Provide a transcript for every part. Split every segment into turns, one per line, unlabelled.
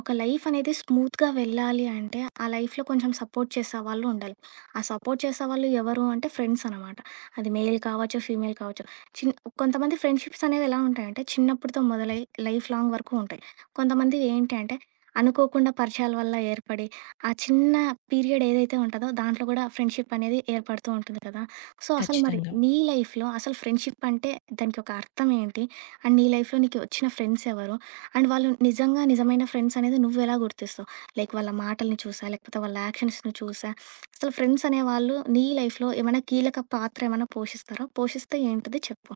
ఒక లైఫ్ అనేది స్మూత్‌గా వెళ్ళాలి అంటే, ఆ లైఫ్‌లో కొంచెం సపోర్ట్ చేసేవాళ్ళు ఉండాలి. ఆ సపోర్ట్ చేసేవాళ్ళు ఎవరు అంటే ఫ్రెండ్స్ అనమాట. అది మెయిల్ కావచ్చు, ఫీమేల్ కావచ్చు. చిన్ కొంతమంది ఫ్రెండ్‌షిప్స్ అనేవి ఎలా ఉంటాయంటే, చిన్నప్పటితో మొదలై లైఫ్ లాంగ్ వరకు ఉంటాయి. కొంతమందివి ఏంటి అంటే, అనుకోకుండా పరిచయాల వల్ల ఏర్పడి, ఆ చిన్న పీరియడ్ ఏదైతే ఉంటదో, దాంట్లో కూడా ఫ్రెండ్షిప్ అనేది ఏర్పడుతూ ఉంటుంది కదా! సో, అసలు మరి
ఖచ్చితంగా.
నీ లైఫ్‌లో అసలు ఫ్రెండ్షిప్ అంటే దానికి ఒక అర్థం ఏంటి? అండ్ నీ లైఫ్‌లో నీకు వచ్చిన ఫ్రెండ్స్ ఎవరు? అండ్ వాళ్ళు నిజంగా నిజమైన ఫ్రెండ్స్ అనేది నువ్వెలా గుర్తిస్తావు? లైక్ వాళ్ళ మాటల్ని చూసా? లేకపోతే వాళ్ళ యాక్షన్స్‌ని చూసా? అసలు ఫ్రెండ్స్ అనేవాళ్ళు నీ లైఫ్‌లో ఏమైనా కీలక పాత్ర ఏమైనా పోషిస్తారా? పోషిస్తే ఏంటిది చెప్పు?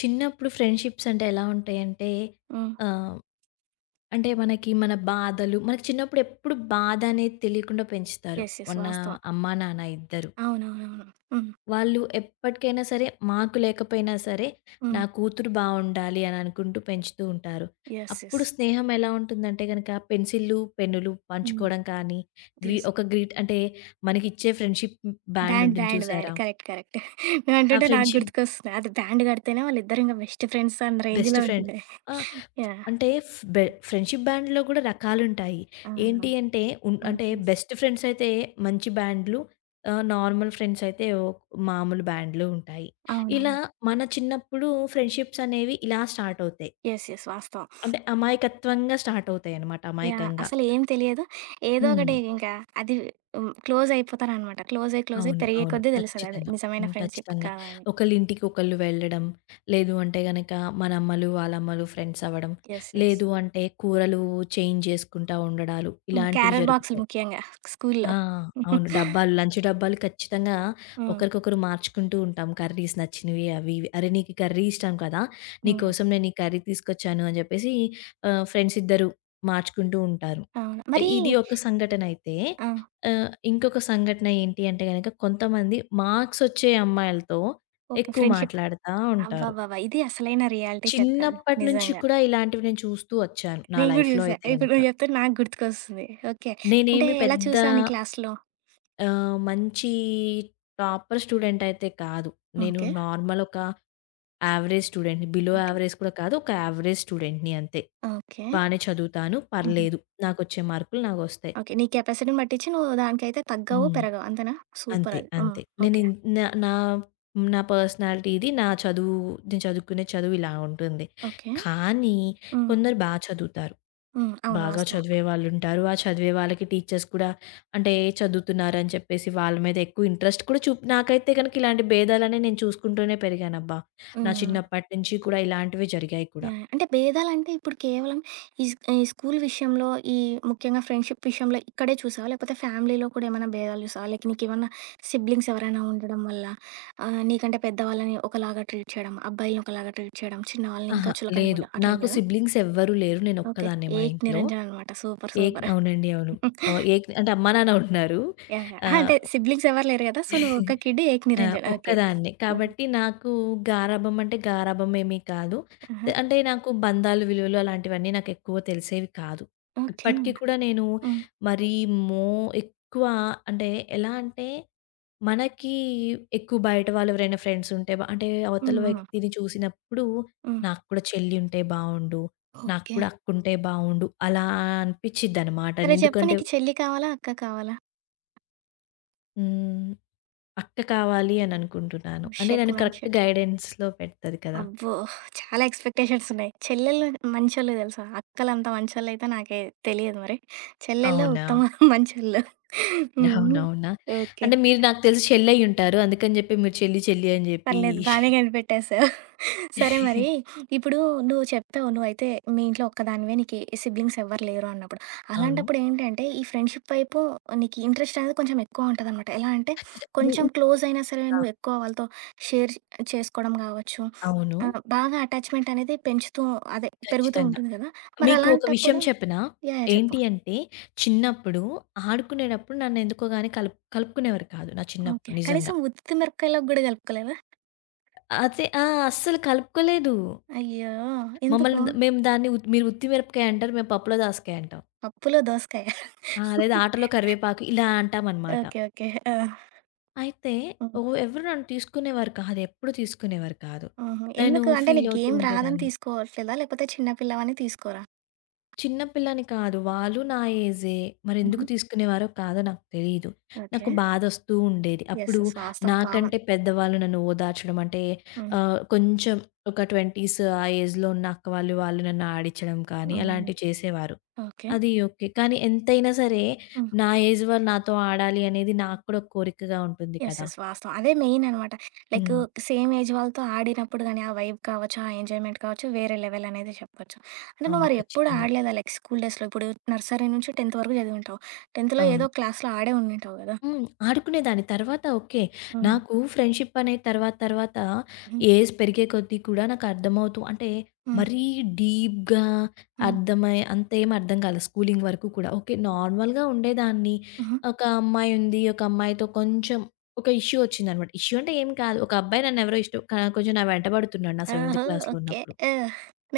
చిన్నప్పుడు ఫ్రెండ్‌షిప్స్ అంటే ఎలా ఉంటాయంటే
హ్మ్.
ఆహ్, మనకి చిన్నప్పుడు ఎప్పుడు బాధ అనేది తెలియకుండా పెంచుతారు.
యెస్. యెస్.
మన
వాస్తవం.
అమ్మా, నాన్న ఇద్దరు.
అవునవునవును. హ్మ్.
వాళ్ళు ఎప్పటికైనా సరే మాకు లేకపోయినా సరే నా
హ్మ్.
కూతురు బావుండాలి అని అనుకుంటూ పెంచుతూ ఉంటారు.
యెస్.
అప్పుడు
యెస్.
స్నేహం ఎలా ఉంటుందంటే గనక పెన్సిల్లు, పెన్నులు
హ్మ్.
పంచుకోవడం కానీ,
యెస్.
ఒక గ్రీట్ అంటే మనకిచ్చే ఫ్రెండ్‌షిప్ బ్యాండ్
బ్యాండ్,
ఉంటుంది
బ్యాండ్, బ్యాండ్.
చూసారా?
కరెక్ట్. కరెక్ట్. నువ్వు
ఆ
అంటుంటే నాకు
ఫ్రెండ్‌షిప్
గుర్తుకొస్తుంది. అది బ్యాండ్ కడితేనే వాళ్ళిద్దరు ఇంక బెస్ట్ ఫ్రెండ్స్ అన్న
బెస్ట్
రేంజ్‌లో
ఫ్రెండ్
ఉంటుండే.
ఆ!
యాహ్!
అంటే ఫ్ బె ఫ్రెండ్‌షిప్ బ్యాండ్‌లో గూడా రకాలుంటాయి.
ఆ!
ఏంటి అంటే అంటే
హ్మ్.
బెస్ట్ ఫ్రెండ్స్ అయితే మంచి బ్యాండ్‌లు, నార్మల్ ఫ్రెండ్స్ అయితే ఓ మామూలు బ్యాండ్‌లు ఉంటాయి. ఇలా
అవునవును.
మన చిన్నప్పుడు ఫ్రెండ్‌షిప్స్ అనేవి ఇలా స్టార్ట్ అవుతాయి.
యెస్. యెస్. వాస్తవం.
అంటే అమాయకత్వంగా స్టార్ట్ అవుతాయన్నమాట
యాహ్!
అమాయకంగా.
అసలేం తెలియదు. ఏదో
హ్మ్.
ఒకటి ఇంకా అది హ్మ్. క్లోజ్ అయిపోతారనమాట. క్లోజ్ అయ్యి, క్లోజ్ అయ్యి
అవును.
పెరిగే
అవును.
కొద్దీ తెలుస్తదది.
ఖచ్చితంగా.
నిజమైన
హ్మ్.
ఫ్రెండ్‌షిప్
ఖచ్చితంగా.
కాదా అని.
ఒకళ్ళింటికి ఒకళ్ళు వెళ్ళడం, లేదు అంటే గనక మనమ్మలు, వాళ్ళమ్మలు ఫ్రెండ్స్ అవ్వడం,
యెస్. యెస్.
లేదు అంటే కూరలు చేంజ్ జేసుకుంటా ఉండడాలు
హ్మ్.
ఇలాంటివి
క్యారట్ బాక్సులు
జరుగుతాయి.
ముఖ్యంగా
ఆ!
స్కూల్లో.
అవును. డబ్బాలు లంచ్ డబ్బాలు ఖచ్చితంగా
హ్మ్.
ఒకరికొకరు మార్చుకుంటూ ఉంటాం. కర్రీస్ నచ్చినవి అవి ఇవి. "అరే! నీకు ఈ కర్రీ ఇష్టం కదా!
హ్మ్.
నీకోసం నేను ఈ కర్రీ తీసుకొచ్చాను" అని చెప్పేసి ఫ్రెండ్స్ ఇద్దరు మార్చుకుంటూ ఉంటారు.
అవును. మరి
ఇది ఒక సంఘటన అయితే
ఆ!
ఇంకొక సంఘటన ఏంటి అంటే గనక కొంతమంది మార్క్స్ వచ్చే అమ్మాయిలతో
ఓకే.
ఎక్కువ
ఫ్రెండ్‌షిప్
మాట్లాడుతా ఉంటారు.
అబ్బబ్బబ్బా! ఇది అసలైన రియాలిటీ చెప్పాను.
చిన్నప్పటి నుంచి
నిజంగా.
కూడా ఇలాంటివి నేను చూస్తూ వచ్చాను. నా
నేను గూడా
లైఫ్‌లో
చూసా.
అయితే
ఇప్పుడు
గనక.
నువ్వు చెప్తుంటే నాకు గుర్తుకొస్తుంది. ఓకే. అంటే
నేనేమి
ఎలా
పెద్ద
చూసావు నీ క్లాస్‌లో?
మంచి టాపర్ స్టూడెంట్ అయితే కాదు. నేను
ఓకే.
నార్మల్ ఒక యావరేజ్ స్టూడెంట్‌ని. Below
okay.
యావరేజ్ కూడా కాదు. ఒక యావరేజ్ స్టూడెంట్‌ని అంతే.
ఓకే.
బానే చదువుతాను.
హుహు.
పర్లేదు. నాకొచ్చే మార్కులు నాకొస్తాయి.
ఓకే. నీ కెపాసిటీని బట్టిచ్చి నువ్వు దానికైతే తగ్గవు,
హ్మ్.
పెరగవు అంతేనా?
అంతే.
సూపరది. ఆ!
అంతే. నేను
ఓకే.
ఇన్ నా నా నా పర్సనాలిటీ ఇది. నా చదువు నేను చదువుకునే చదువు ఇలా ఉంటుంది.
ఓకే.
కానీ
హ్మ్.
కొందరు చదువుతారు.
హ్మ్. అవును.
బాగా
వాస్తవం.
చదివే వాళ్ళుంటారు. ఆ చదివే వాళ్ళకి టీచర్స్ కూడా అంటే చదువుతున్నారని చెప్పేసి వాళ్ళ మీద ఎక్కువ ఇంట్రెస్ట్ కూడా నాకైతే గనక ఇలాంటి భేదాలన్నీ నేను చూసుకుంటూనే పెరిగానబ్బా! నా
హ్మ్. హ్మ్.
చిన్నప్పటి నుంచి కూడా ఇలాంటివి జరిగాయి కూడా.
యాహ్! యాహ్! అంటే భేదాలంటే ఇప్పుడు కేవలం ఈ స్కూల్ విషయంలో, ఈ ముఖ్యంగా ఫ్రెండ్‌షిప్ విషయంలో ఇక్కడే చూసావా? లేకపోతే ఫ్యామిలీలో కూడా ఏమైనా భేదాలు చూసావా? లైక్ నీకేమన్నా సిబ్లింగ్స్ ఎవరైనా ఉండడం వల్ల నీకంటే పెద్దవాళ్ళని ఒకలాగా ట్రీట్ చేయడం, అబ్బాయిల్ని ఒకలాగా ట్రీట్ చేయడం, చిన్నవాళ్ళని
అహా!
ఇంకా చులకనగా
లేదు.
ఉండడం అట్లేం
నాకు
లేదా?
సిబ్లింగ్స్ ఎవ్వరూ లేరు.
ఓకే.
నేనొక్కదాన్నే మా
ఏక్
ఇంట్లో.
నిరంజన్ అనమాట. సూపర్.
ఏక్
సూపర్.
అవునండి. అవును. ఏక్ అంటే అమ్మా, నాన్న ఉన్నారు.
యాహ్! యాహ్! అహా!
ఆహ్
అంటే సిబ్లింగ్స్ ఎవరు లేరు గదా! సో, నువ్వు ఒక్క కిడ్
ఆ!
ఏకనిరంజన్. ఓకే.
ఒక్కదాన్నే.
హ్మ్.
కాబట్టి నాకు గారాబం అంటే గారాబం ఏమీ కాదు.
ఆహా!
అంటే నాకు బంధాలు, విలువలు అలాంటివన్నీ నాకెక్కువ తెలిసేవి కాదు.
ఓకే.
ఇప్పటికి కూడా నేను
హ్మ్.
మరీ మో ఎక్కువ అంటే ఎలా అంటే మనకి ఎక్కువ బయట వాళ్ళు ఎవరైనా ఫ్రెండ్స్ ఉంటే అంటే
హ్మ్.
అవతల
హ్మ్.
వ్యక్తిని చూసినప్పుడు
హ్మ్.
నాకు కూడా చెల్లి ఉంటే బావుండు. నాకు
ఓకే.
కూడా అక్కుంటే బావుండు అలా అనిపిచ్చిద్దనమాట.
సరే చెప్పు
ఎందుకంటే
నీకు చెల్లి కావాలా? అక్క కావాలా?
హ్మ్. అక్క కావాలి అని అనుకుంటున్నాను. అంటే
షిట్
నన్ను
మ్యాన్
కరెక్ట్
షిట్.
గైడెన్స్‌లో పెడతది కదా!
అబ్బో! చాలా ఎక్స్‌పెక్టేషన్స్ ఉన్నాయి. చెల్లెళ్ళు మంచోళ్ళు తెలుసా? అక్కలంత మంచోళ్ళైతే నాకే తెలియదు మరి. చెల్లెళ్ళు
అవునా?
ఉత్తమ మంచోళ్ళు. హ్మ్.
అవునవునా?
ఓకే.
అంటే మీరు నాకు తెలిసి చెల్లయ్యుంటారు. అందుకని చెప్పి మీరు చెల్లి చెల్లి అని చెప్పి
పర్లేదు బానే కనిపెట్టేసావు. సరే మరి ఇప్పుడు నువ్వు చెప్పావు నువ్వైతే మీ ఇంట్లో ఒక్కదానివే నీకు సిబ్లింగ్స్ ఎవ్వరు లేరు అన్నప్పుడు.
అవును.
అలాంటప్పుడు ఏంటంటే ఈ ఫ్రెండ్‌షిప్ వైపు నీకు ఇంట్రెస్ట్ అనేది కొంచెం ఎక్కువ ఉంటదనమాట. ఎలా అంటే
ఖచ్చితంగా
కొంచెం క్లోజ్ అయినా సరే నువ్వు ఎక్కువ వాళ్ళతో షేర్ చేసుకోవడం కావచ్చు.
అవును.
బాగా అటాచ్‌మెంట్ అనేది పెంచుతూ అదే పెరుగుతూ
ఖచ్చితంగా.
ఉంటుంది కదా! మరి అవును.
మీకు ఒక విషయం
అలాంటప్పుడు
చెప్పనా?
యాహ్! యాహ్! చెప్పు.
ఏంటి అంటే చిన్నప్పుడు ఆడుకునేటప్పుడు నన్ను ఎందుకో గాని కలుపుకునేవారు కాదు నా
ఓకే.
చిన్నప్పుడు నిజంగా.
కనీసం ఉత్తి మిరపకాయలోకి గూడా కలుపుకోలేదా?
అదే ఆ! అస్సలు కలుపుకోలేదు.
అయ్యో!
మమ్మల్ని
ఎందుకు?
మేము దాన్ని మీరు ఉత్తి మిరపకాయ అంటారు. మేము పప్పులో దోసకాయ అంటాం.
పప్పులో దోసకాయ.
ఆ! లేదా ఆటలో కరివేపాకు ఇలా అంటామనమాట.
ఓకే. ఓకే. ఆ!
అయితే
హ్మ్.
ఓ ఎవరు నన్ను తీసుకునేవారు కాదు. ఎప్పుడు తీసుకునేవారు కాదు.
ఆహా!
నేను
ఎందుకు? అంటే
ఫీల్
నీకు
అవుతూ
గేమ్ రాదని
ఉండేదాన్ని.
తీసుకోవట్లేదా? లేకపోతే చిన్న పిల్లవని తీసుకోరా?
చిన్న పిల్లని కాదు. వాళ్ళు నా ఏజే. మరెందుకు
హుహు.
తీసుకునేవారో కాదో నాకు తెలీదు.
ఓకే.
నాకు బాధొస్తూ ఉండేది.
యెస్.
అప్పుడు
యెస్. వాస్తవం.
నాకంటే
కామన్.
పెద్దవాళ్ళు నన్ను ఓదార్చడం అంటే
హ్మ్.
కొంచెం ఒక 20స్ ఆ ఏజ్‌లో ఉన్న అక్క వాళ్ళు, వాళ్ళు నన్ను ఆడించడం కానీ
హ్మ్.
అలాంటివి చేసేవారు.
ఓకే.
అది ఓకే. కానీ ఎంతైనా సరే
హ్మ్.
నా ఏజ్ వాళ్ళు నాతో ఆడాలి అనేది నాకు కూడా ఒక కోరికగా ఉంటుంది
యెస్.
కదా!
యెస్. వాస్తవం. అదే మెయిన్ అనమాట. లైకు
హ్మ్.
సేమ్ ఏజ్ వాళ్ళతో ఆడినప్పుడు గానీ, ఆ వైబ్ కావచ్చు, ఆ ఎంజాయ్‌మెంట్ కావచ్చు, వేరే లెవెల్ అనేది చెప్పొచ్చు. అంటే నువ్వు
అవును.
మరి ఎప్పుడు
ఖచ్చితంగా.
ఆడలేదా? లైక్ స్కూల్ డేస్‌లో ఇప్పుడు నర్సరీ నుంచి 10థ్ వరకు చదివుంటావు. 10థ్‌లో
అవును.
ఏదో క్లాస్‌లో ఆడే ఉండింటావు గదా!
హ్మ్. ఆడుకునేదాన్ని. తర్వాత ఓకే.
హ్మ్.
నాకు ఫ్రెండ్‌షిప్ అనే తర్వాత తర్వాత
హ్మ్.
ఏజ్ పెరిగే కొద్దీ కూడా నాకు అర్థమవుతూ అంటే
హ్మ్.
మరీ డీప్‌గా
హ్మ్.
అర్థమై అంతేం అర్థం కాలేదు స్కూలింగ్ వరకు కూడా. ఓకే. నార్మల్‌గా ఉండేదాన్ని.
హుహు.
ఒక అమ్మాయి ఉంది. ఒక అమ్మాయితో కొంచెం ఒక ఇష్యూ వచ్చిందనమాట. ఇష్యూ అంటే ఏం కాదు. ఒక అబ్బాయి నన్నెవరో ఇష్టం కొంచెం నా వెంట పడుతున్నాడు నా సెవెంత్
ఓహో!
క్లాస్‌లో
ఓకే.
ఉన్నప్పుడు.
ఆ!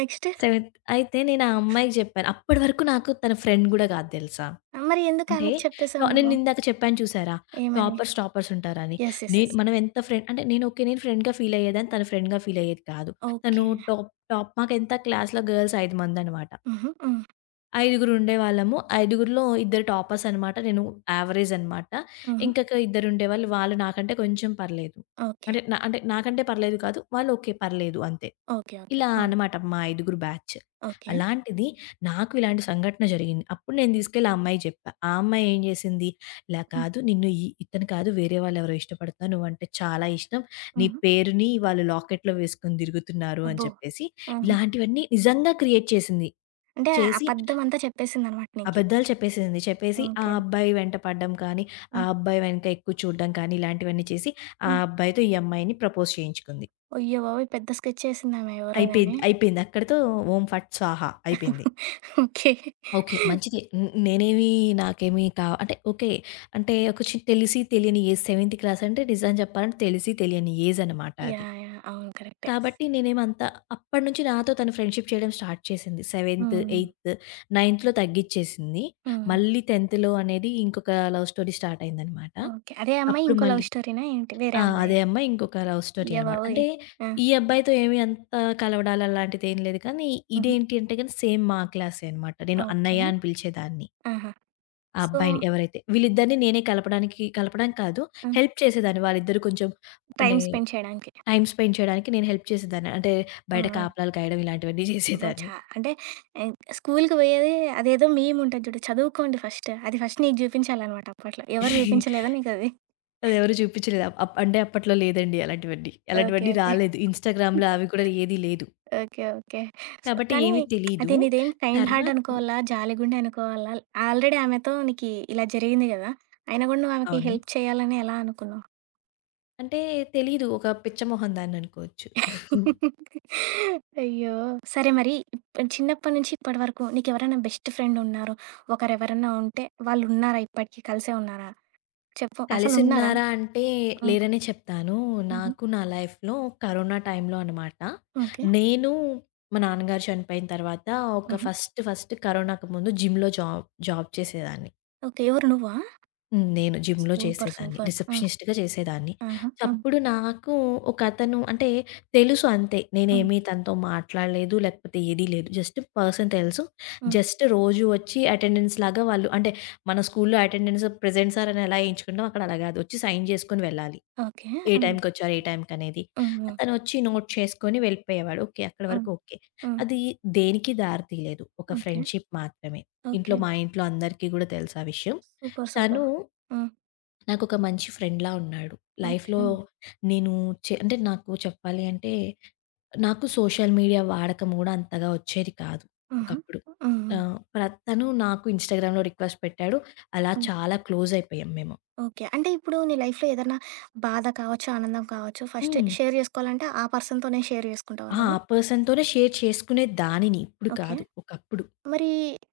నెక్స్ట్?
సెవెంత్ అయితే నేను ఆ అమ్మాయికి జెప్పాను. అప్పటి వరకు నాకు తన ఫ్రెండ్ గూడా గాదు తెలుసా?
మరి ఎందుకు
అంటే
ఆమెకి చెప్పేసావు నువ్వు?
నేనిందాక చెప్పాను చూసారా?
ఏమని?
టాపర్స్ ఉంటారని.
యెస్. యెస్.
నేను
యెస్.
మనం ఎంత ఫ్రెండ్ అంటే నేను ఓకే. నేను ఫ్రెండ్‌గా ఫీలయ్యేదాన్ని. తను ఫ్రెండ్‌గా ఫీలయ్యేది కాదు. తను
ఓకే.
టాప్ టాప్ మాకెంత క్లాస్‌లో గర్ల్స్ 5 మందనమాట.
హుహు. హ్మ్.
ఐదుగురు ఉండేవాళ్ళము. ఐదుగురిలో ఇద్దరు టాపర్స్ అనమాట. నేను యావరేజ్ అనమాట.
హుహు.
ఇంకొక ఇద్దరుండేవాళ్ళు. వాళ్ళు నాకంటే కొంచెం పర్లేదు.
ఓకే.
అంటే, నా అంటే నాకంటే పర్లేదు కాదు. వాళ్ళు ఓకే. పర్లేదు అంతే.
ఓకే. ఓకే.
ఇలా
హ్మ్.
అనమాట మా ఐదుగురు బ్యాచ్.
ఓకే.
అలాంటిది నాకు ఇలాంటి సంఘటన జరిగింది. అప్పుడు నేను తీసుకెళ్ళి ఆ అమ్మాయికి చెప్పా. ఆ అమ్మాయి ఏం చేసింది, "ఇలా
హ్మ్.
కాదు నిన్ను ఈ ఇతను కాదు వేరే వాళ్ళెవరో ఇష్టపడుతున్నారు. నువ్వంటే చాలా ఇష్టం. నీ
హుహు.
పేరుని వాళ్ళు లాకెట్‌లో వేసుకొని తిరుగుతున్నారు" అని
అబ్బో!
చెప్పేసి
ఆహా!
ఇలాంటివన్నీ నిజంగా క్రియేట్ చేసింది.
అంటే
చేసి
అబద్ధమంతా చెప్పేసిందనమాట నీకి.
అబద్ధాలు చెప్పేసింది. చెప్పేసి ఆ
ఓకే.
అబ్బాయి వెంట పడడం కానీ, ఆ
హ్మ్.
అబ్బాయి వెనక ఎక్కువ చూడడం కానీ ఇలాంటివన్నీ చేసి ఆ
హ్మ్.
అబ్బాయితో ఈ అమ్మాయిని ప్రపోజ్ చేయించుకుంది.
అయ్య బాబోయ్! పెద్ద స్కెచ్చేసిందామె ఎవరో
అయిపోయింది.
గాని.
అయిపోయింది. అక్కడితో ఓం ఫట్ స్వాహా అయిపోయింది.
ఓకే.
ఓకే. మంచిదే. నేనేమి నాకేమి అంటే ఓకే. అంటే ఒక తెలిసి తెలియని ఏజ్ సెవెంత్ క్లాస్ అంటే నిజం చెప్పాలంటే తెలిసి తెలియని ఏజ్ అనమాట అది.
యాహ్! యాహ్! అవును. కరెక్టే.
కాబట్టి నేనేమంత అప్పటినుంచి నాతో తను ఫ్రెండ్‌షిప్ చేయడం స్టార్ట్ చేసింది. సెవెంత్,
హ్మ్.
ఎయిత్, నైన్త్‌లో తగ్గిచ్చేసింది.
హ్మ్.
మళ్ళీ 10th అనేది ఇంకొక లవ్ స్టోరీ స్టార్ట్ అయిందనమాట.
ఓకే. అదే అమ్మాయి
అప్పుడు
ఇంకో
మళ్ళీ
లవ్ స్టోరీనా ఏంటి?
ఆ!
వేరే
అదే
అమ్మాయా?
అమ్మాయి ఇంకొక లవ్ స్టోరీ
అయ్య
అనమాట.
బాబోయ్!
అంటే
ఆ!
ఈ అబ్బాయితో ఏమి అంత కలవడాలు అలాంటిదేం లేదు కానీ
హుహు.
ఇదేంటి అంటే గనుక సేమ్ మా క్లాసే అనమాట. నేను
ఓకే.
అన్నయ్య అని పిలిచేదాన్ని.
ఆహా!
ఆ
సో,
అబ్బాయిని ఎవరైతే. వీళ్ళిద్దరిని నేనే కలపడానికి కలపడానికి కాదు,
హ్మ్.
హెల్ప్ చేసేదాన్ని. వాళ్ళిద్దరూ కొంచెం అంటే
టైమ్ స్పెండ్ చేయడానికి.
టైమ్ స్పెండ్ చేయడానికి నేను హెల్ప్ చేసేదాన్ని. అంటే
ఆ!
బయట
ఆ!
కాపలాలు కాయడం ఇలాంటివన్నీ
అబ్బో!
చేసేదాన్ని.
చా అంటే స్కూలుకి పోయేది అదేదో మీమ్ ఉంటది చూడు. చదువుకోండి ఫస్ట్. అది ఫస్ట్ నీకు చూపించాలనమాట అప్పట్లో. ఎవరు చూపించలేదా నీకది?
అదెవరు చూపించలేదు. అప్ అప్ అంటే అప్పట్లో లేదండి అలాంటివన్నీ.
ఓకే.
అలాంటివన్నీ
ఓకే.
రాలేదు. ఇన్‌స్టాగ్రామ్‌లో అవి కూడా ఏది లేదు.
ఓకే. ఓకే. సో,
కాబట్టి
కానీ
ఏమీ తెలీదు.
అది నీదేం కైండ్ హార్ట్
తర్వాత
అనుకోవాలా? జాలి గుండె అనుకోవాలా? ఆల్రెడీ ఆమెతో నీకి ఇలా జరిగింది కదా! అయినా కూడా నువ్వు ఆమెకి
అవును.
హెల్ప్ చేయాలని ఎలా అనుకున్నావు?
అంటే తెలీదు. ఒక పిచ్చ మొహం దాన్ననుకోవచ్చు.
అయ్యో! సరే మరి చిన్నప్పటి నుంచి ఇప్పటి వరకు నీకెవరైనా బెస్ట్ ఫ్రెండ్ ఉన్నారు. ఒకరెవరన్నా ఉంటే వాళ్ళున్నారా ఇప్పటికి కలిసే ఉన్నారా? చెప్పు. అసలున్నారా?
కలిసున్నారా అంటే
హ్మ్.
లేరనే చెప్తాను.
హుహు.
నాకు నా లైఫ్‌లో కరోనా టైంలో అనమాట.
ఓకే.
నేను మా నాన్నగారు చనిపోయిన తర్వాత ఒక
హుహు.
ఫస్ట్ ఫస్ట్ కరోనాకు ముందు జిమ్‌లో జాబ్ జాబ్ చేసేదాన్ని.
ఓకే. ఎవరు నువ్వా?
హ్మ్. నేను జిమ్‌లో
సూపర్.
చేసేదాన్ని.
సూపర్. ఆ!
రిసెప్షనిస్ట్‌గా చేసేదాన్ని.
ఆహా! హ్మ్.
చప్పుడు నాకు ఒకతను అంటే తెలుసు అంతే.
హ్మ్.
నేనేమి తనతో మాట్లాడలేదు. లేకపోతే ఏది లేదు. జస్ట్ పర్సన్ తెలుసు.
హ్మ్.
జస్ట్ రోజు వచ్చి అటెండెన్స్ లాగా వాళ్ళు అంటే మన స్కూల్‌లో అటెండెన్స్ ప్రెజెంట్ సార్ అని ఎలా ఏయించుకుంటామో అక్కడ అలా గాదు. వచ్చి సైన్ జేసుకొని వెళ్ళాలి.
ఓకే.
ఏ
హ్మ్.
టైంకొచ్చారు, ఏ టైంకనేది.
హ్మ్. హ్మ్.
తనొచ్చి నోట్ చేసుకొని వెళ్ళిపోయేవాడు. ఓకే. అక్కడి
హ్మ్.
వరకు ఓకే.
హ్మ్.
అది దేనికి దారి తీయలేదు. ఒక
ఓకే.
ఫ్రెండ్‌షిప్ మాత్రమే.
ఓకే.
మా ఇంట్లో అందరికీ గూడా తెలుసు ఆ విషయం.
సూపర్.
తను
సూపర్. హ్మ్.
నాకొక మంచి ఫ్రెండ్‌లా ఉన్నాడు. లైఫ్‌లో
ఓకే.
నేను అంటే నాకు చెప్పాలి అంటే, నాకు సోషల్ మీడియా వాడకం గూడా అంతగా వచ్చేది కాదు
హుహు.
ఒకప్పుడు.
హ్మ్. హ్మ్.
ఆహ్, ప్ర తను నాకు ఇన్‌స్టాగ్రామ్‌లో రిక్వెస్ట్ పెట్టాడు. అలా
హ్మ్.
చాలా క్లోజ్ అయిపోయాం మేము.
ఓకే. అంటే ఇప్పుడు నీ లైఫ్‌లో ఏదన్నా బాధ కావచ్చు, ఆనందం కావచ్చు, ఫస్ట్
హ్మ్.
షేర్ జేసుకోవాలంటే ఆ పర్సన్‌తోనే షేర్ జేసుకుంటావా
ఆ! ఆ
నువ్వు?
పర్సన్‌తోనే షేర్ చేసుకునేదానిని ఇప్పుడు
ఓకే.
కాదు, ఒకప్పుడు.
మరి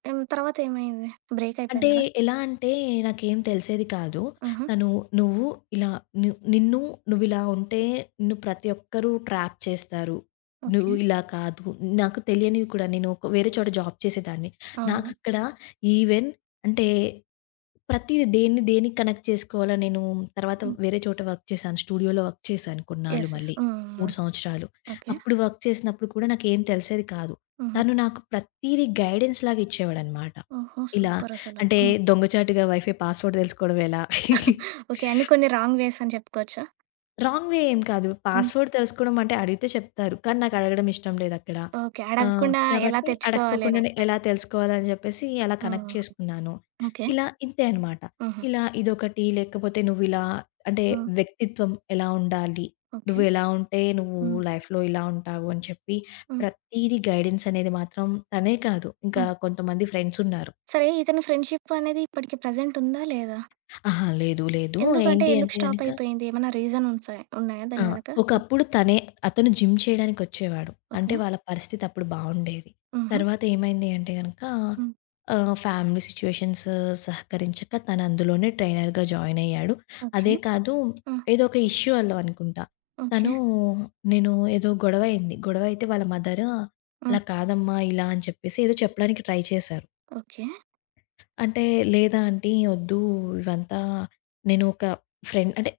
హ్మ్. తర్వాత ఏమైంది? బ్రేక్
అంటే
అయిపోయింది గదా!
ఎలా అంటే నాకేం తెలిసేది కాదు.
ఆహా!
తను నువ్వు ఇలా నిన్ను నువ్విలా ఉంటే నిన్ను ప్రతి ఒక్కరు ట్రాప్ చేస్తారు. నువ్వు
ఓకే.
ఇలా కాదు. నాకు తెలియనివి కూడా నేను ఒక వేరే చోట జాబ్ చేసేదాన్ని.
అవును.
నాకక్కడ ఈవెన్ అంటే ప్రతీది దేన్ని దేనికి కనెక్ట్ చేసుకోవాలో నేను తర్వాత
హ్మ్.
వేరే చోట వర్క్ చేశాను. స్టూడియోలో వర్క్ చేశాను కొన్నాళ్ళు
యెస్. యెస్.
మళ్ళీ.
హ్మ్. హ్మ్.
3 సంవత్సరాలు.
ఓకే.
అప్పుడు వర్క్ చేసినప్పుడు కూడా నాకేం తెలిసేది కాదు.
హుహు.
తను నాకు ప్రతీది గైడెన్స్ లాగా ఇచ్చేవాడనమాట.
ఓహో!
ఇలా
సూపరసల.
అంటే
హ్మ్.
దొంగచాటుగా వైఫై పాస్వర్డ్ తెలుసుకోవడం ఎలా?
ఓకే. అన్ని కొన్ని రాంగ్ వేస్ అని చెప్పుకోవచ్చా?
రాంగ్ వే ఏం కాదు.
హ్మ్.
పాస్‌వర్డ్ తెలుసుకోవడం అంటే అడిగితే చెప్తారు. కానీ నాకు అడగడం ఇష్టం లేదక్కడ.
ఓకే. అడగకుండా ఎలా
కాబట్టి
తెచ్చుకోవాలని.
అడక్కోకుండానే ఎలా తెలుసుకోవాలని జెప్పేసి అలా కనెక్ట్
హ్మ్.
చేసుకున్నాను.
ఓకే.
ఇలా ఇంతే అనమాట.
హుహు.
ఇలా ఇదొకటి లేకపోతే నువ్విలా అంటే
హ్మ్.
వ్యక్తిత్వం ఎలా ఉండాలి?
ఓకే.
నువ్వు ఎలా ఉంటే నువ్వు
హ్మ్.
లైఫ్‌లో ఇలా ఉంటావు అని చెప్పి
హ్మ్.
ప్రతీది గైడెన్స్ అనేది మాత్రం తనే కాదు. ఇంకా
హ్మ్.
కొంతమంది ఫ్రెండ్స్ ఉన్నారు.
సరే ఇతని ఫ్రెండ్‌షిప్ అనేది ఇప్పటికి ప్రెజెంట్ ఉందా? లేదా?
"ఆహా! లేదు లేదు
ఎందుకంటే
ఏంటి
ఎందుకు
అంటే
స్టాప్
గనక"
అయిపోయింది? ఏమన్నా రీజన్ ఉంసా ఉన్నాయా
ఆ!
దాని వెనక?
ఒకప్పుడు తనే అతను జిమ్ చేయడానికొచ్చేవాడు. అంటే
ఓకే.
వాళ్ళ పరిస్థితి అప్పుడు బావుండేది.
హుహు.
తర్వాత ఏమైంది అంటే గనక
హ్మ్.
ఫ్యామిలీ సిట్యుయేషన్స్ సహకరించక తను అందులోనే ట్రైనర్‌గా జాయిన్ అయ్యాడు.
ఓకే.
అదే కాదు
ఆ!
ఏదో ఒక ఇష్యూ వల్ల అనుకుంటా.
ఓకే.
తను నేను ఏదో గొడవ అయింది. గొడవ అయితే వాళ్ళ మదర్
హ్మ్.
అలా కాదమ్మా ఇలా అని చెప్పేసి ఏదో చెప్పడానికి ట్రై చేశారు.
ఓకే.
అంటే, లేదా ఆంటీ ఒద్దు ఇవంతా నేను ఒక ఫ్రెండ్ అంటే,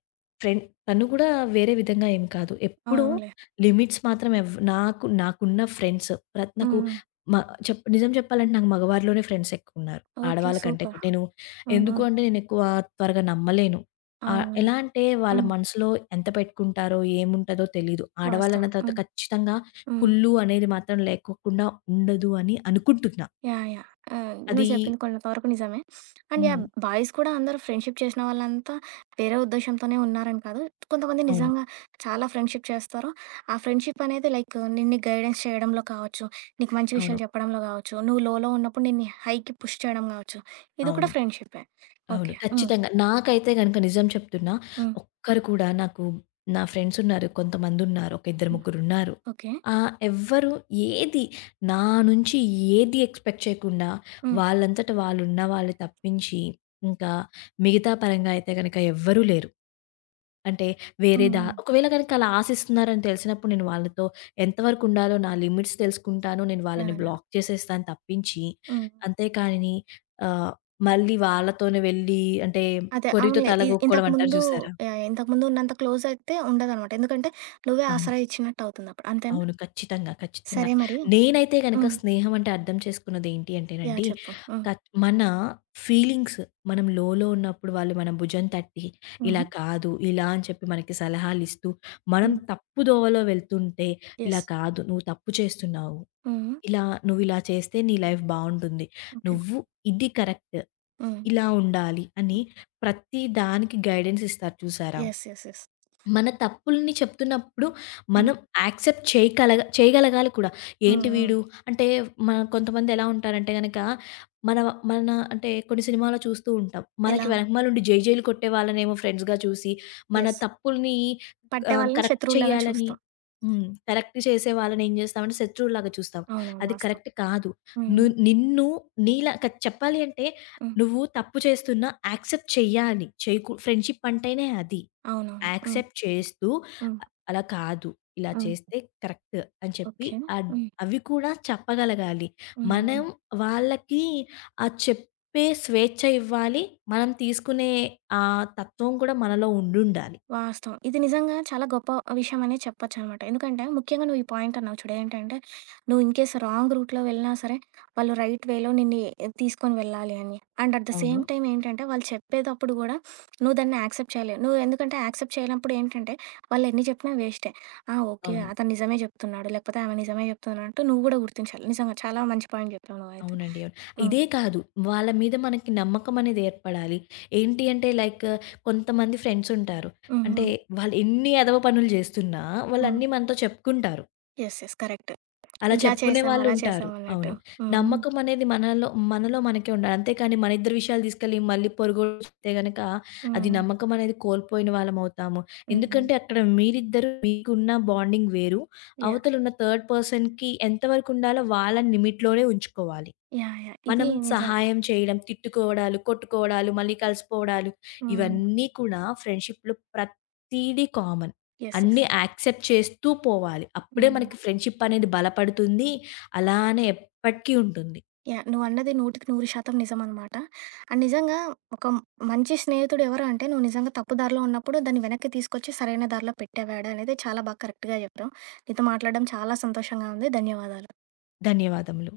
ఫ్రెండ్ తను కూడా వేరే విధంగా ఏం కాదు. ఎప్పుడూ
అవునులే.
లిమిట్స్ మాత్రం నాకున్న ఫ్రెండ్స్
హ్మ్.
నాకు
హ్మ్.
మ చెప్ నిజం చెప్పాలంటే నాకు మగవారిలోనే ఫ్రెండ్స్ ఎక్కువున్నారు.
ఓకే.
ఆడవాళ్ళ కంటే
సూపర్.
కూడా. నేను
హ్మ్.
ఎందుకు
హ్మ్.
అంటే నేనెక్కువ త్వరగా నమ్మలేను.
అవునులే.
ఎలా అంటే వాళ్ళ
హ్మ్.
మనసులో ఎంత పెట్టుకుంటారో, ఏముంటదో తెలీదు. ఆడవాళ్ళన్న
వాస్తవం.
తర్వాత
హ్మ్.
ఖచ్చితంగా
హ్మ్.
కుల్లు అనేది మాత్రం లేకోకుండా ఉండదు అని అనుకుంటున్నా.
యాహ్! యాహ్! ఆ! నువ్వు
అది
చెప్పింది కొంతవరకు నిజమే. And yeah!
హ్మ్.
బాయ్స్ కూడా అందరూ ఫ్రెండ్‌షిప్ చేసిన వాళ్ళంతా వేరే ఉద్దేశ్యంతోనే ఉన్నారని కాదు. కొంతమంది
అవును.
నిజంగా చాలా ఫ్రెండ్‌షిప్ చేస్తారు. ఆ ఫ్రెండ్‌షిప్ అనేది లైక్ నిన్ను గైడెన్స్ చేయడంలో కావచ్చు, నీకు మంచి
అవును.
విషయాలు చెప్పడంలో కావచ్చు, నువ్వు లోలో ఉన్నప్పుడు నిన్ను హైకి పుష్ చేయడం కావచ్చు. ఇది
అవును.
కూడా ఫ్రెండ్‌షిప్పే.
అవును.
ఓకే. హ్మ్.
ఖచ్చితంగా. నాకైతే గనుక నిజం చెప్తున్నా,
హ్మ్.
ఒక్కరు కూడా నాకు నా ఫ్రెండ్స్ ఉన్నారు. కొంతమందున్నారు. ఒక ఇద్దరు
హ్మ్.
ముగ్గురున్నారు.
ఓకే.
ఎవ్వరు ఏది నా నుంచి ఏది ఎక్స్‌పెక్ట్ చేయకుండా
హ్మ్.
వాళ్ళంతట వాళ్ళున్న వాళ్ళు తప్పించి, ఇంకా మిగతా పరంగా అయితే గనక ఎవ్వరూ లేరు. అంటే వేరే
హ్మ్.
దా
హ్మ్.
ఒకవేళ గనక అలా ఆశిస్తున్నారని తెలిసినప్పుడు నేను వాళ్ళతో ఎంతవరకు ఉండాలో నా లిమిట్స్ తెలుసుకుంటాను. నేను వాళ్ళని
యాహ్! యాహ్!
బ్లాక్ చేసేస్తాను తప్పించి,
హ్మ్.
అంతేకానీ ఆహ్, మళ్ళీ వాళ్ళతోనే వెళ్ళి అంటే
అదే
కొర్రీతో
అవునులే. ఇ
తలగొక్కోడం అంటారు
ఇంతకుముందు
చూసారా?
యాహ్! ఇంతకుముందు ఉన్నంత క్లోజ్ అయితే ఉండదనమాట. ఎందుకంటే నువ్వే
అవును.
ఆసరా ఇచ్చినట్టు అవుతుందప్పుడు. అంతేనా?
అవును. ఖచ్చితంగా. ఖచ్చితంగా.
సరే మరి
నేనైతే గనక
హ్మ్.
స్నేహం అంటే అర్థం చేసుకున్నది ఏంటి
యాహ్!
అంటేనండి,
చెప్పు. హ్మ్.
మన ఫీలింగ్స్ మనం లోలో ఉన్నప్పుడు వాళ్ళు మన భుజం తట్టి, ఇలా
హుహు.
కాదు, ఇలా అని చెప్పి మనకి సలహాలిస్తూ, మనం
హ్మ్.
తప్పు దోవలో వెళ్తుంటే, ఇలా
యెస్.
కాదు నువ్వు తప్పు చేస్తున్నావు.
హ్మ్.
ఇలా నువ్విలా చేస్తే నీ లైఫ్ బావుంటుంది.
ఓకే.
నువ్వు ఇది కరెక్ట్.
హ్మ్.
ఇలా ఉండాలి అని ప్రతి దానికి గైడెన్స్ ఇస్తారు చూసారా?
యెస్. యెస్. యెస్.
మన తప్పుల్ని చెప్తున్నప్పుడు
హ్మ్.
మనం యాక్సెప్ట్ చేయగలగాలి కూడా.
హ్మ్.
ఏంటి
హ్మ్.
వీడు అంటే మన కొంతమంది ఎలా ఉంటారంటే గనక మన మన అంటే కొన్ని సినిమాలో చూస్తూ ఉంటాం. మనకి
ఎలా?
వెనకమాలుండి జైలు కొట్టే వాళ్ళనేమో ఫ్రెండ్స్‌గా చూసి, మన
యెస్.
తప్పుల్ని
పట్టే వాళ్ళని
కరెక్ట్
శత్రువులాగా
చేయాలని
చూస్తాం.
హ్మ్. కరెక్ట్ చేసే వాళ్ళని ఏం చేస్తామంటే శత్రువులాగా చూస్తాం.
అవునవును.
అది
వాస్తవం.
కరెక్ట్ కాదు.
హ్మ్.
నిన్ను నీలా క చెప్పాలి అంటే
హ్మ్.
నువ్వు తప్పు చేస్తున్నా యాక్సెప్ట్ చెయ్యాలి. చేయకు ఫ్రెండ్‌షిప్ అంటేనే అది.
అవునవును. హ్మ్.
యాక్సెప్ట్ చేస్తూ,
హ్మ్.
అలా కాదు, ఇలా
హ్మ్.
చేస్తే కరెక్ట్ అని చెప్పి
ఓకే.
అడ్
హ్మ్.
అవి కూడా చెప్పగలగాలి.
హ్మ్. అవును.
మనం వాళ్ళకి ఆ చెప్పే స్వేచ్ఛ ఇవ్వాలి. మనం తీసుకునే ఆ తత్వం కూడా మనలో ఉండుండాలి.
వాస్తవం. ఇది నిజంగా చాలా గొప్ప విషయం అనే చెప్పొచ్చనమాట. ఎందుకంటే ముఖ్యంగా నువ్వు ఈ పాయింట్ అన్నావు చూడు. ఏంటంటే నువ్వు ఇన్‌కేస్ రాంగ్ రూట్‌లో వెళ్ళినా సరే, వాళ్ళు రైట్ వేలో నిన్ని తీసుకొని వెళ్ళాలి అని. అండ్ అట్ ద
అవును.
సేమ్ టైమ్ ఏంటంటే వాళ్ళు చెప్పేటప్పుడు గూడా నువ్వు దాన్ని యాక్సెప్ట్ చేయాలి. నువ్వు ఎందుకంటే యాక్సెప్ట్ చేయనప్పుడు ఏంటంటే వాళ్ళు ఎన్ని చెప్పినా వేస్టే. ఆ! ఓకే.
అవును.
అతను నిజమే చెప్తున్నాడు. లేకపోతే ఆమె నిజమే చెప్తున్నట్టు నువ్వు గూడా గుర్తించాలి. నిజంగా చాలా మంచి పాయింట్ చెప్పావు నువ్వైతే.
అవునండి. అవును.
హ్మ్.
ఇదే కాదు, వాళ్ళ మీద మనకి నమ్మకం అనేది ఏర్పడాలి. ఏంటి అంటే లైక్ కొంతమంది ఫ్రెండ్స్ ఉంటారు.
హ్మ్.
అంటే
హ్మ్.
వాళ్ళు ఎన్ని ఎదవ పనులు చేస్తున్నా,
హ్మ్.
వాళ్ళన్నీ మనతో చెప్పుకుంటారు.
యెస్. యెస్. కరెక్ట్.
అలా
ఇలా
చెప్పుకునే
చేసాం, అలా
వాళ్ళుంటారు.
చేసాం
అవును.
అన్నట్టు. హ్మ్.
నమ్మకం అనేది మనలో మనలో మనకే ఉండాలి. అంతేకాని మన ఇద్దరి విషయాలు తీసుకెళ్ళి మళ్ళీ పొరుగోళ్ళు చెప్తే గనక అది
హ్మ్.
నమ్మకం అనేది కోల్పోయిన వాళ్ళమవుతాము.
హ్మ్.
ఎందుకంటే అక్కడ మీరిద్దరు మీకున్న బాండింగ్ వేరు.
యాహ్!
అవతలున్న థర్డ్ పర్సన్‌కి ఎంతవరకు ఉండాలో వాళ్ళ లిమిట్‌లోనే ఉంచుకోవాలి.
యాహ్! యాహ్! ఇది
మనం
నిజం.
సహాయం చేయడం, తిట్టుకోవడాలు, కొట్టుకోవడాలు, మళ్ళీ కలిసిపోవడాలు
హ్మ్.
ఇవన్నీ కూడా ఫ్రెండ్‌షిప్‌లో ప్రతీదీ కామన్.
యెస్. యెస్.
అన్నీ యాక్సెప్ట్ చేస్తూ పోవాలి. అప్పుడే మనకి
హ్మ్.
ఫ్రెండ్‌షిప్ అనేది బలపడుతుంది. అలానే ఎప్పటికీ ఉంటుంది.
యాహ్! నువ్వన్నది 100% నిజమనమాట. అండ్ నిజంగా ఒక మంచి స్నేహితుడు ఎవరు అంటే, నువ్వు నిజంగా తప్పు దారిలో ఉన్నప్పుడు దాన్ని వెనక్కి తీసుకొచ్చి సరైన దారిలో పెట్టేవాడు అనేది చాలా బాగా కరెక్ట్‌గా చెప్పావు. నీతో మాట్లాడడం చాలా సంతోషంగా ఉంది. ధన్యవాదాలు.
ధన్యవాదములు.